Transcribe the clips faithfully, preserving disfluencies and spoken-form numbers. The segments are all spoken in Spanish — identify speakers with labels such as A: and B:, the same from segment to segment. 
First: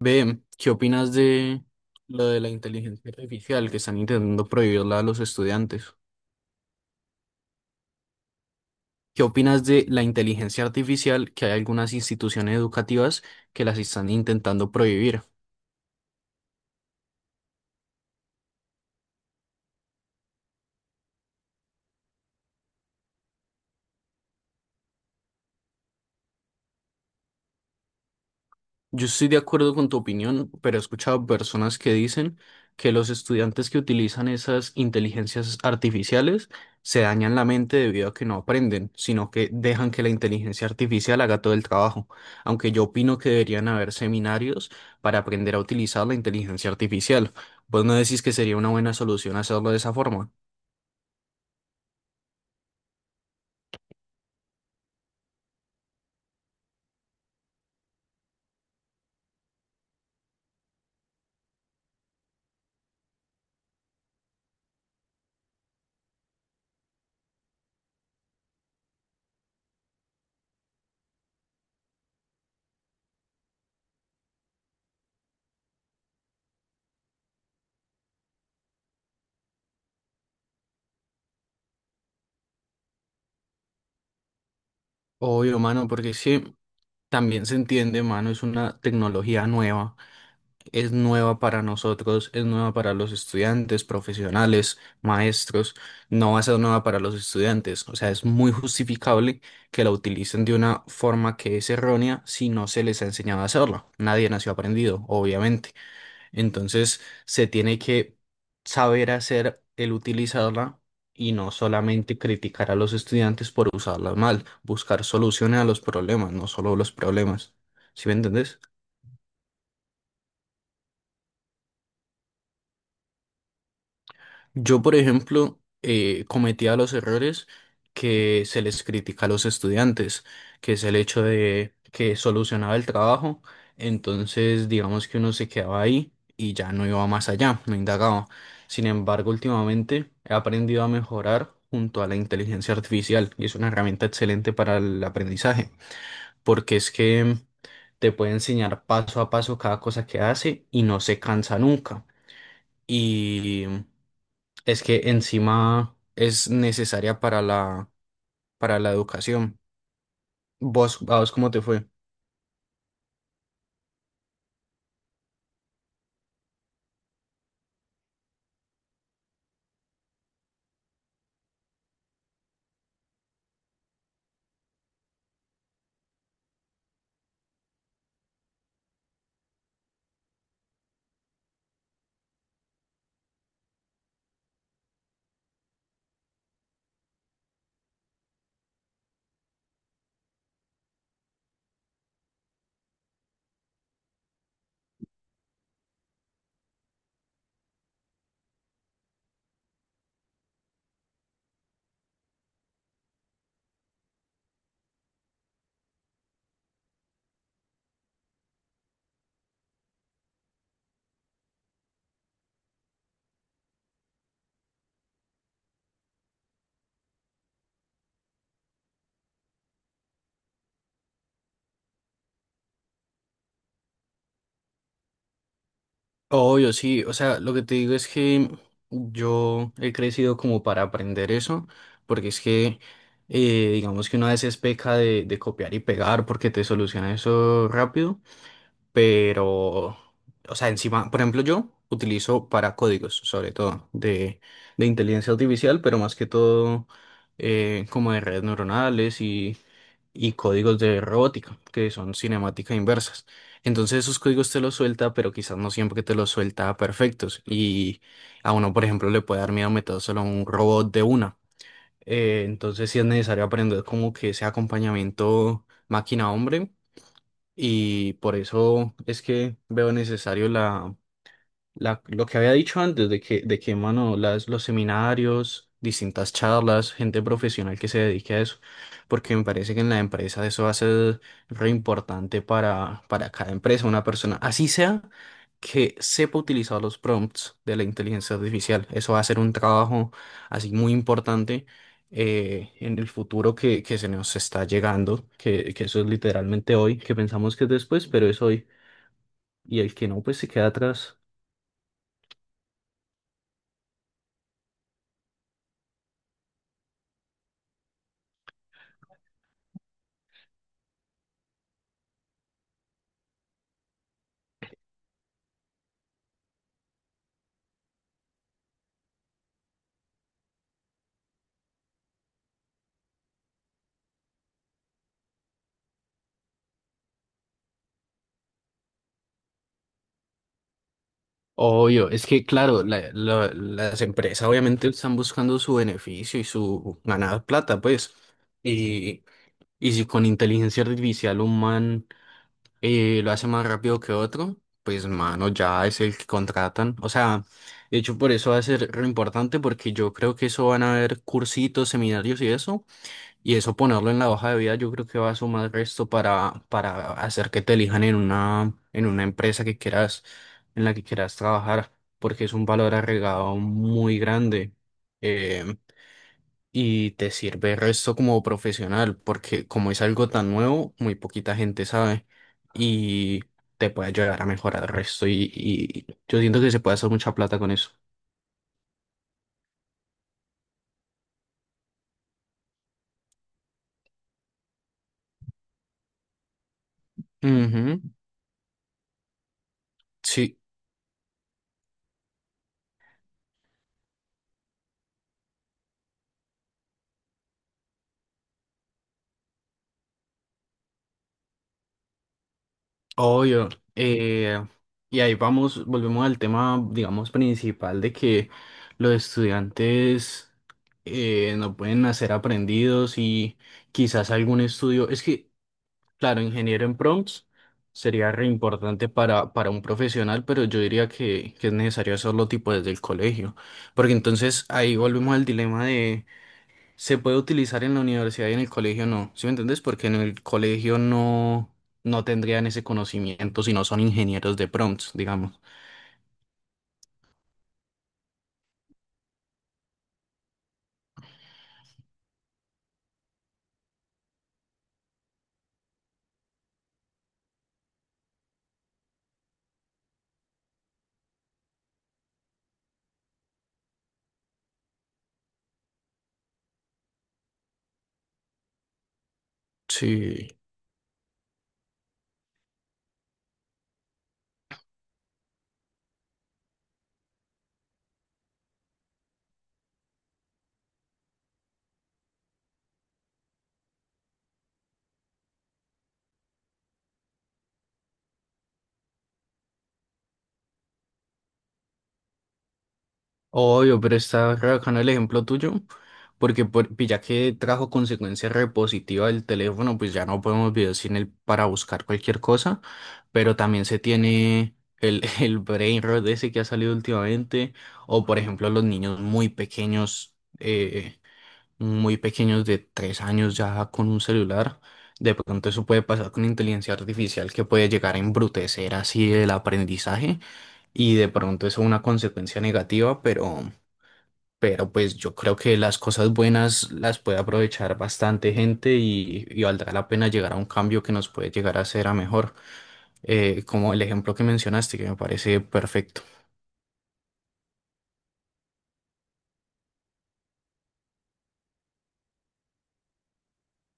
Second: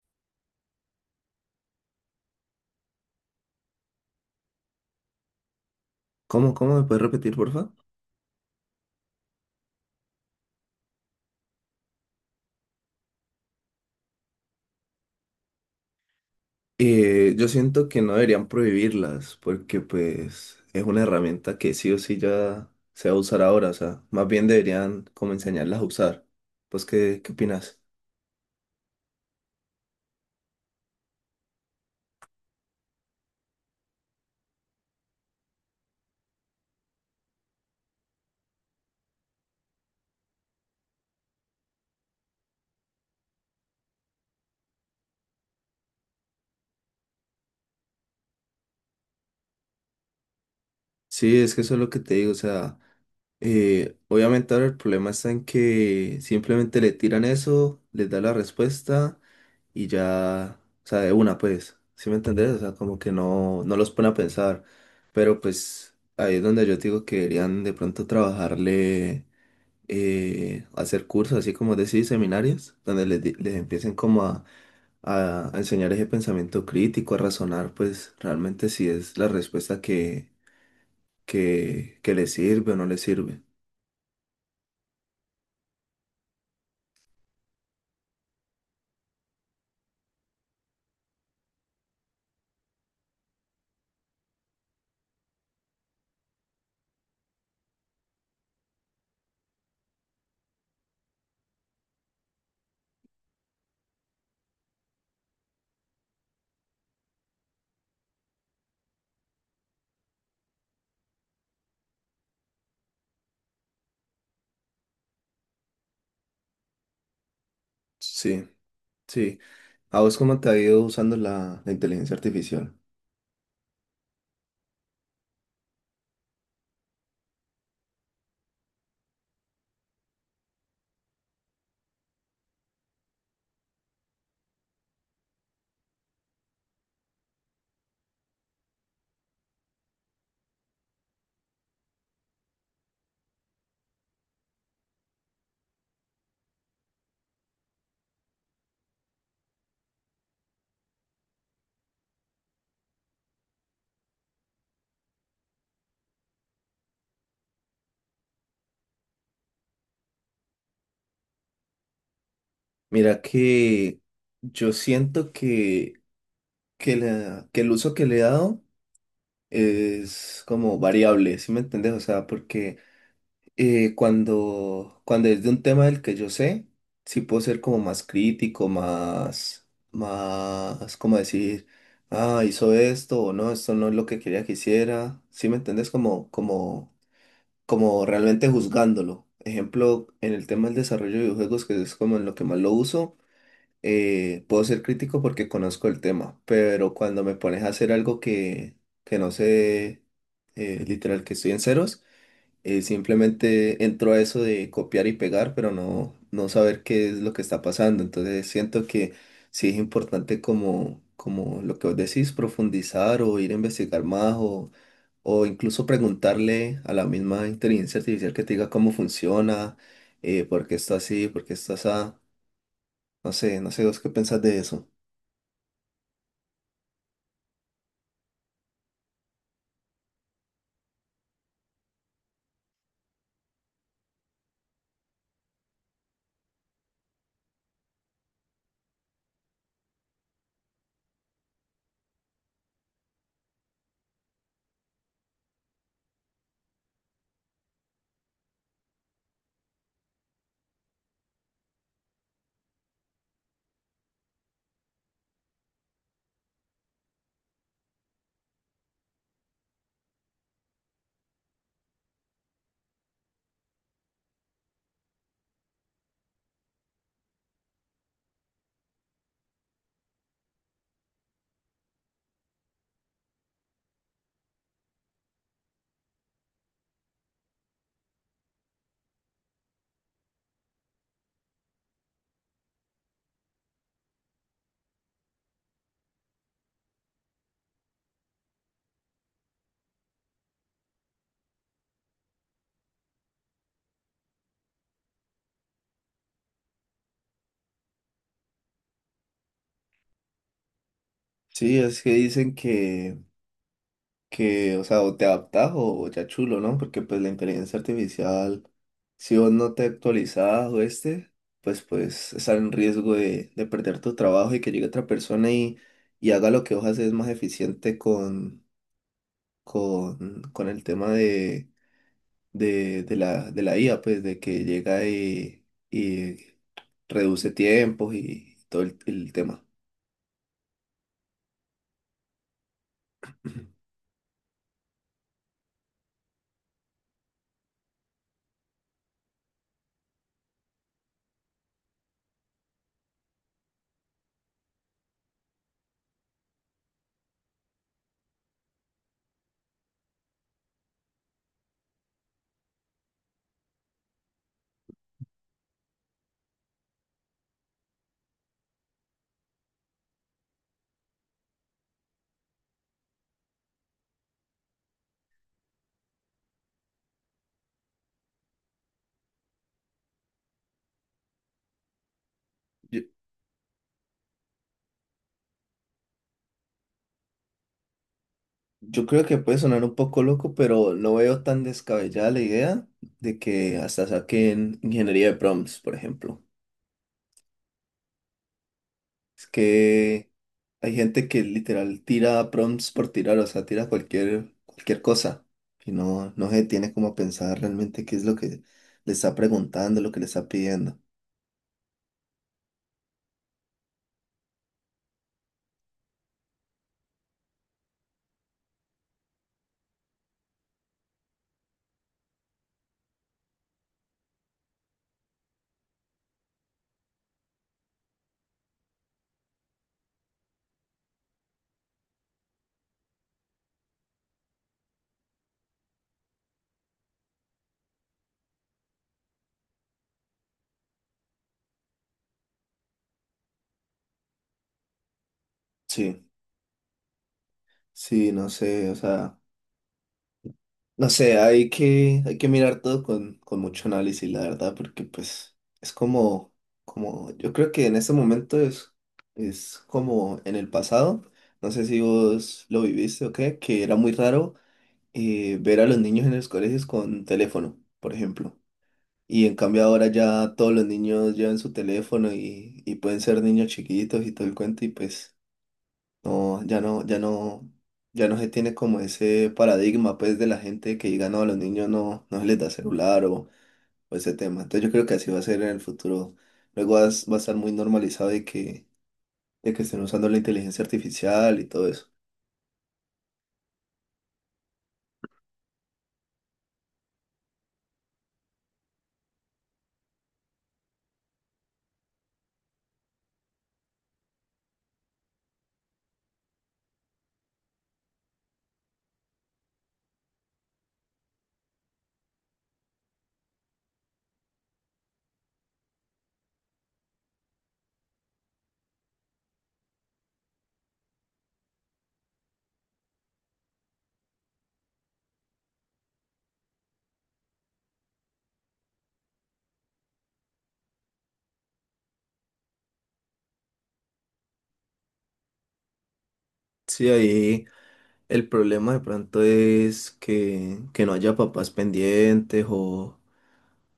A: Ve, ¿qué opinas de lo de la inteligencia artificial que están intentando prohibirla a los estudiantes?
B: ¿Cómo, cómo me puedes repetir, porfa?
A: ¿Qué opinas de la inteligencia artificial que hay algunas instituciones educativas que las están intentando prohibir?
B: Eh, yo siento que no deberían prohibirlas porque pues es una herramienta que sí o sí ya se va a usar ahora, o sea, más bien deberían como enseñarlas a usar. Pues, ¿qué, qué opinas?
A: Yo estoy de acuerdo con tu opinión, pero he escuchado personas que dicen que los estudiantes que utilizan esas inteligencias artificiales se dañan la mente debido a que no aprenden, sino que dejan que la inteligencia artificial haga todo el trabajo. Aunque yo opino que deberían haber seminarios para aprender a utilizar la inteligencia artificial. ¿Vos no decís que sería una buena solución hacerlo de esa forma?
B: Sí, es que eso es lo que te digo, o sea, eh, obviamente ahora el problema está en que simplemente le tiran eso, les da la respuesta y ya, o sea, de una pues, ¿sí me entendés? O sea, como que no, no los pone a pensar, pero pues ahí es donde yo te digo que deberían de pronto trabajarle, eh, hacer cursos, así como decir, seminarios, donde les, di- les empiecen como a, a a enseñar ese pensamiento crítico, a razonar pues realmente si es la respuesta que que, que le sirve o no le sirve.
A: Obvio, mano, porque sí, también se entiende, mano, es una tecnología nueva, es nueva para nosotros, es nueva para los estudiantes, profesionales, maestros, no va a ser nueva para los estudiantes. O sea, es muy justificable que la utilicen de una forma que es errónea si no se les ha enseñado a hacerlo. Nadie nació aprendido, obviamente. Entonces, se tiene que saber hacer el utilizarla. Y no solamente criticar a los estudiantes por usarla mal, buscar soluciones a los problemas, no solo los problemas. ¿Sí me
B: Sí,
A: entendés?
B: sí. ¿A vos cómo te ha ido usando la, la inteligencia artificial?
A: Yo, por ejemplo, eh, cometía los errores que se les critica a los estudiantes, que es el hecho de que solucionaba el trabajo, entonces digamos que uno se quedaba ahí y ya no iba más allá, no indagaba. Sin embargo, últimamente he aprendido a mejorar junto a la inteligencia artificial y es una herramienta excelente para el aprendizaje, porque es que te puede enseñar paso a paso cada cosa que hace y no se cansa nunca. Y es que encima es necesaria para la, para la educación. ¿Vos, a vos cómo te fue?
B: Mira que yo siento que, que, la- que el uso que le he dado es como variable, ¿sí me entendés? O sea, porque eh, cuando, cuando es de un tema del que yo sé, sí puedo ser como más crítico, más, más, ¿cómo decir? Ah, hizo esto o no, esto no es lo que quería que hiciera. ¿Sí me entendés? Como, como como realmente juzgándolo. Ejemplo, en el tema del desarrollo de videojuegos, que es como en lo que más lo uso, eh, puedo ser crítico porque conozco el tema, pero cuando me pones a hacer algo que, que no sé, eh, literal, que estoy en ceros, eh, simplemente entro a eso de copiar y pegar, pero no, no saber qué es lo que está pasando. Entonces siento que sí es importante como, como lo que vos decís, profundizar o ir a investigar más o, o incluso preguntarle a la misma inteligencia artificial que te diga cómo funciona, eh, por qué está así, por qué está así. No sé, no sé vos qué pensás de eso.
A: Obvio, sí. O sea, lo que te digo es que yo he crecido como para aprender eso, porque es que, eh, digamos que una vez es peca de, de, copiar y pegar porque te soluciona eso rápido, pero, o sea, encima, por ejemplo, yo utilizo para códigos, sobre todo, de, de inteligencia artificial, pero más que todo eh, como de redes neuronales y códigos de robótica, que son cinemáticas inversas. Entonces esos códigos te los suelta, pero quizás no siempre te los suelta perfectos. Y a uno, por ejemplo, le puede dar miedo meter solo a un robot de una. Eh, entonces sí es necesario aprender como que ese acompañamiento máquina-hombre. Y por eso es que veo necesario la la- lo que había dicho antes de que, de que, mano, las, los seminarios, distintas charlas, gente profesional que se dedique a eso, porque me parece que en la empresa eso va a ser re importante para, para cada empresa, una persona, así sea que sepa utilizar los prompts de la inteligencia artificial. Eso va a ser un trabajo así muy importante, eh, en el futuro que, que, se nos está llegando, que, que eso es literalmente hoy, que pensamos que es después, pero es hoy, y el que no, pues se queda atrás.
B: Sí, es que dicen que que, o sea, o te adaptás o ya chulo, ¿no? Porque pues la inteligencia artificial, si vos no te actualizás o este, pues pues estar en riesgo de, de perder tu trabajo y que llegue otra persona y, y haga lo que vos haces más eficiente con, con, con el tema de, de, de la, de la I A, pues de que llega y, y reduce tiempos y todo el, el tema.
A: Obvio, es que claro, la- la- las empresas obviamente están buscando su beneficio y su ganar plata, pues. Y, y si con inteligencia artificial un man eh, lo hace más rápido que otro, pues mano, ya es el que contratan. O sea, de hecho por eso va a ser re importante porque yo creo que eso van a haber cursitos, seminarios y eso y eso ponerlo en la hoja de vida, yo creo que va a sumar resto para, para, hacer que te elijan en una, en una empresa que quieras, en la que quieras trabajar, porque es un valor agregado muy grande. eh, y te sirve resto como profesional, porque como es algo tan nuevo, muy poquita gente sabe. Y te puede ayudar a mejorar el resto. Y, y yo siento que se puede hacer mucha plata con eso.
B: Yo creo que puede sonar un poco loco, pero no veo tan descabellada la idea de que hasta saquen ingeniería de prompts, por ejemplo.
A: Ujú,
B: Es que
A: sí.
B: hay gente que literal tira prompts por tirar, o sea, tira cualquier, cualquier cosa y no, no se tiene como a pensar realmente qué es lo que le está preguntando, lo que le está pidiendo.
A: Obvio. eh, y ahí vamos, volvemos al tema, digamos, principal de que los estudiantes eh, no pueden nacer aprendidos y quizás algún estudio. Es que, claro, ingeniero en prompts sería re importante para, para, un profesional, pero yo diría que, que es necesario hacerlo tipo desde el colegio. Porque entonces ahí volvemos al dilema de se puede utilizar en la universidad y en el colegio no. ¿Sí me entendés? Porque en el colegio no, no tendrían ese conocimiento si no son ingenieros de prompts, digamos.
B: Sí, sí, no sé, o sea. No sé, hay que, hay que mirar todo con, con mucho análisis, la verdad, porque pues es como, como, yo creo que en este momento es, es como en el pasado, no sé si vos lo viviste o qué, que era muy raro eh, ver a los niños en los colegios con teléfono, por ejemplo. Y en cambio ahora
A: Sí,
B: ya todos los niños llevan su teléfono y, y pueden ser niños chiquitos y todo el cuento y pues... No, ya no, ya no, ya no se tiene como ese paradigma pues de la gente que diga no, a los niños no, no se les da celular o, o ese tema. Entonces yo creo que así va a ser en el futuro. Luego vas- va a estar muy normalizado de que, de que estén usando la inteligencia artificial y todo eso.
A: obvio, pero está re bacano el ejemplo tuyo, porque por- ya que trajo consecuencia repositiva del teléfono, pues ya no podemos vivir sin él para buscar cualquier cosa, pero también se tiene el, el brain rot ese que ha salido últimamente, o por ejemplo los niños muy pequeños. Eh, muy pequeños de tres años ya con un celular. De pronto eso puede pasar con inteligencia artificial que puede llegar a embrutecer así el aprendizaje y de pronto eso es una consecuencia negativa, pero, pero, pues yo creo que las cosas buenas las puede aprovechar bastante gente y, y valdrá la pena llegar a un cambio que nos puede llegar a hacer a mejor. Eh, como el ejemplo que mencionaste que me parece perfecto.
B: Sí, ahí el problema de pronto es que, que no haya papás pendientes o,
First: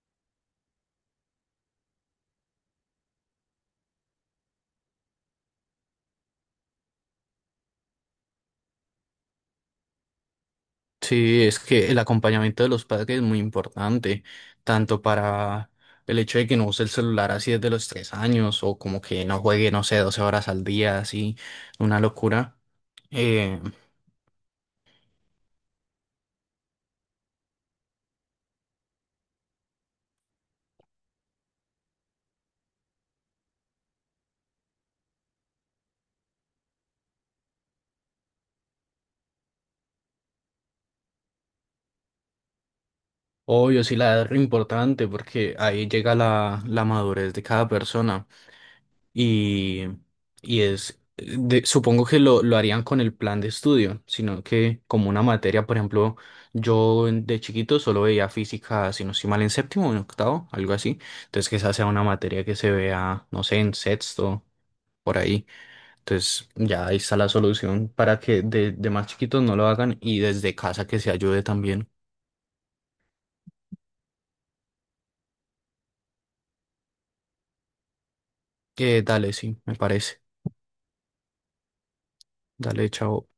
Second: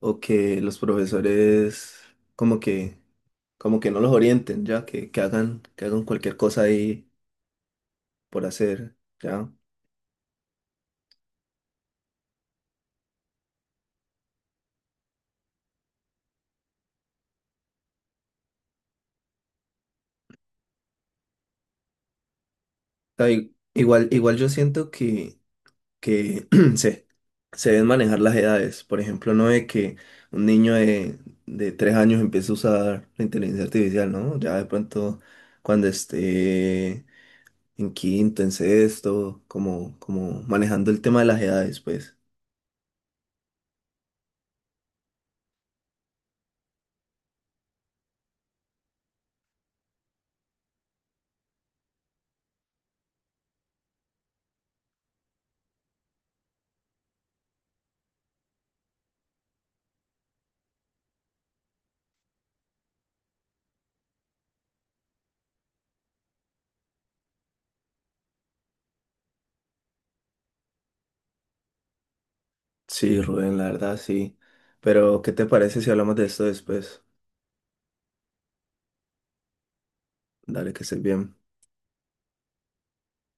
B: o que los profesores como que, como que no los orienten, ya que, que hagan, que hagan cualquier cosa ahí por hacer. ¿Ya?
A: Sí, es que el acompañamiento de los padres es muy importante, tanto para el hecho de que no use el celular así desde los tres años o como que no juegue, no sé, doce horas al día, así, una locura.
B: Sea, i-
A: Eh,
B: igual, igual yo siento que, que se, se deben manejar las edades. Por ejemplo, no de que un niño de, de tres años empiece a usar la inteligencia artificial, ¿no? Ya de pronto cuando esté en quinto, en sexto, como, como manejando el tema de las edades, pues.
A: obvio, sí, la edad es re importante porque ahí llega la, la madurez de cada persona. y, y es, de- supongo que lo, lo, harían con el plan de estudio, sino que como una materia, por ejemplo, yo en- de chiquito solo veía física, si no estoy mal, en séptimo o en octavo, algo así. Entonces que esa sea una materia que se vea, no sé, en sexto, por ahí. Entonces ya ahí está la solución para que de, de, más chiquitos no lo hagan y desde casa que se ayude también.
B: Sí, Rubén, la verdad, sí. Pero, ¿qué te parece si hablamos de esto después?
A: Eh, dale, sí, me parece.
B: Dale, que estés bien.
A: Dale, chao.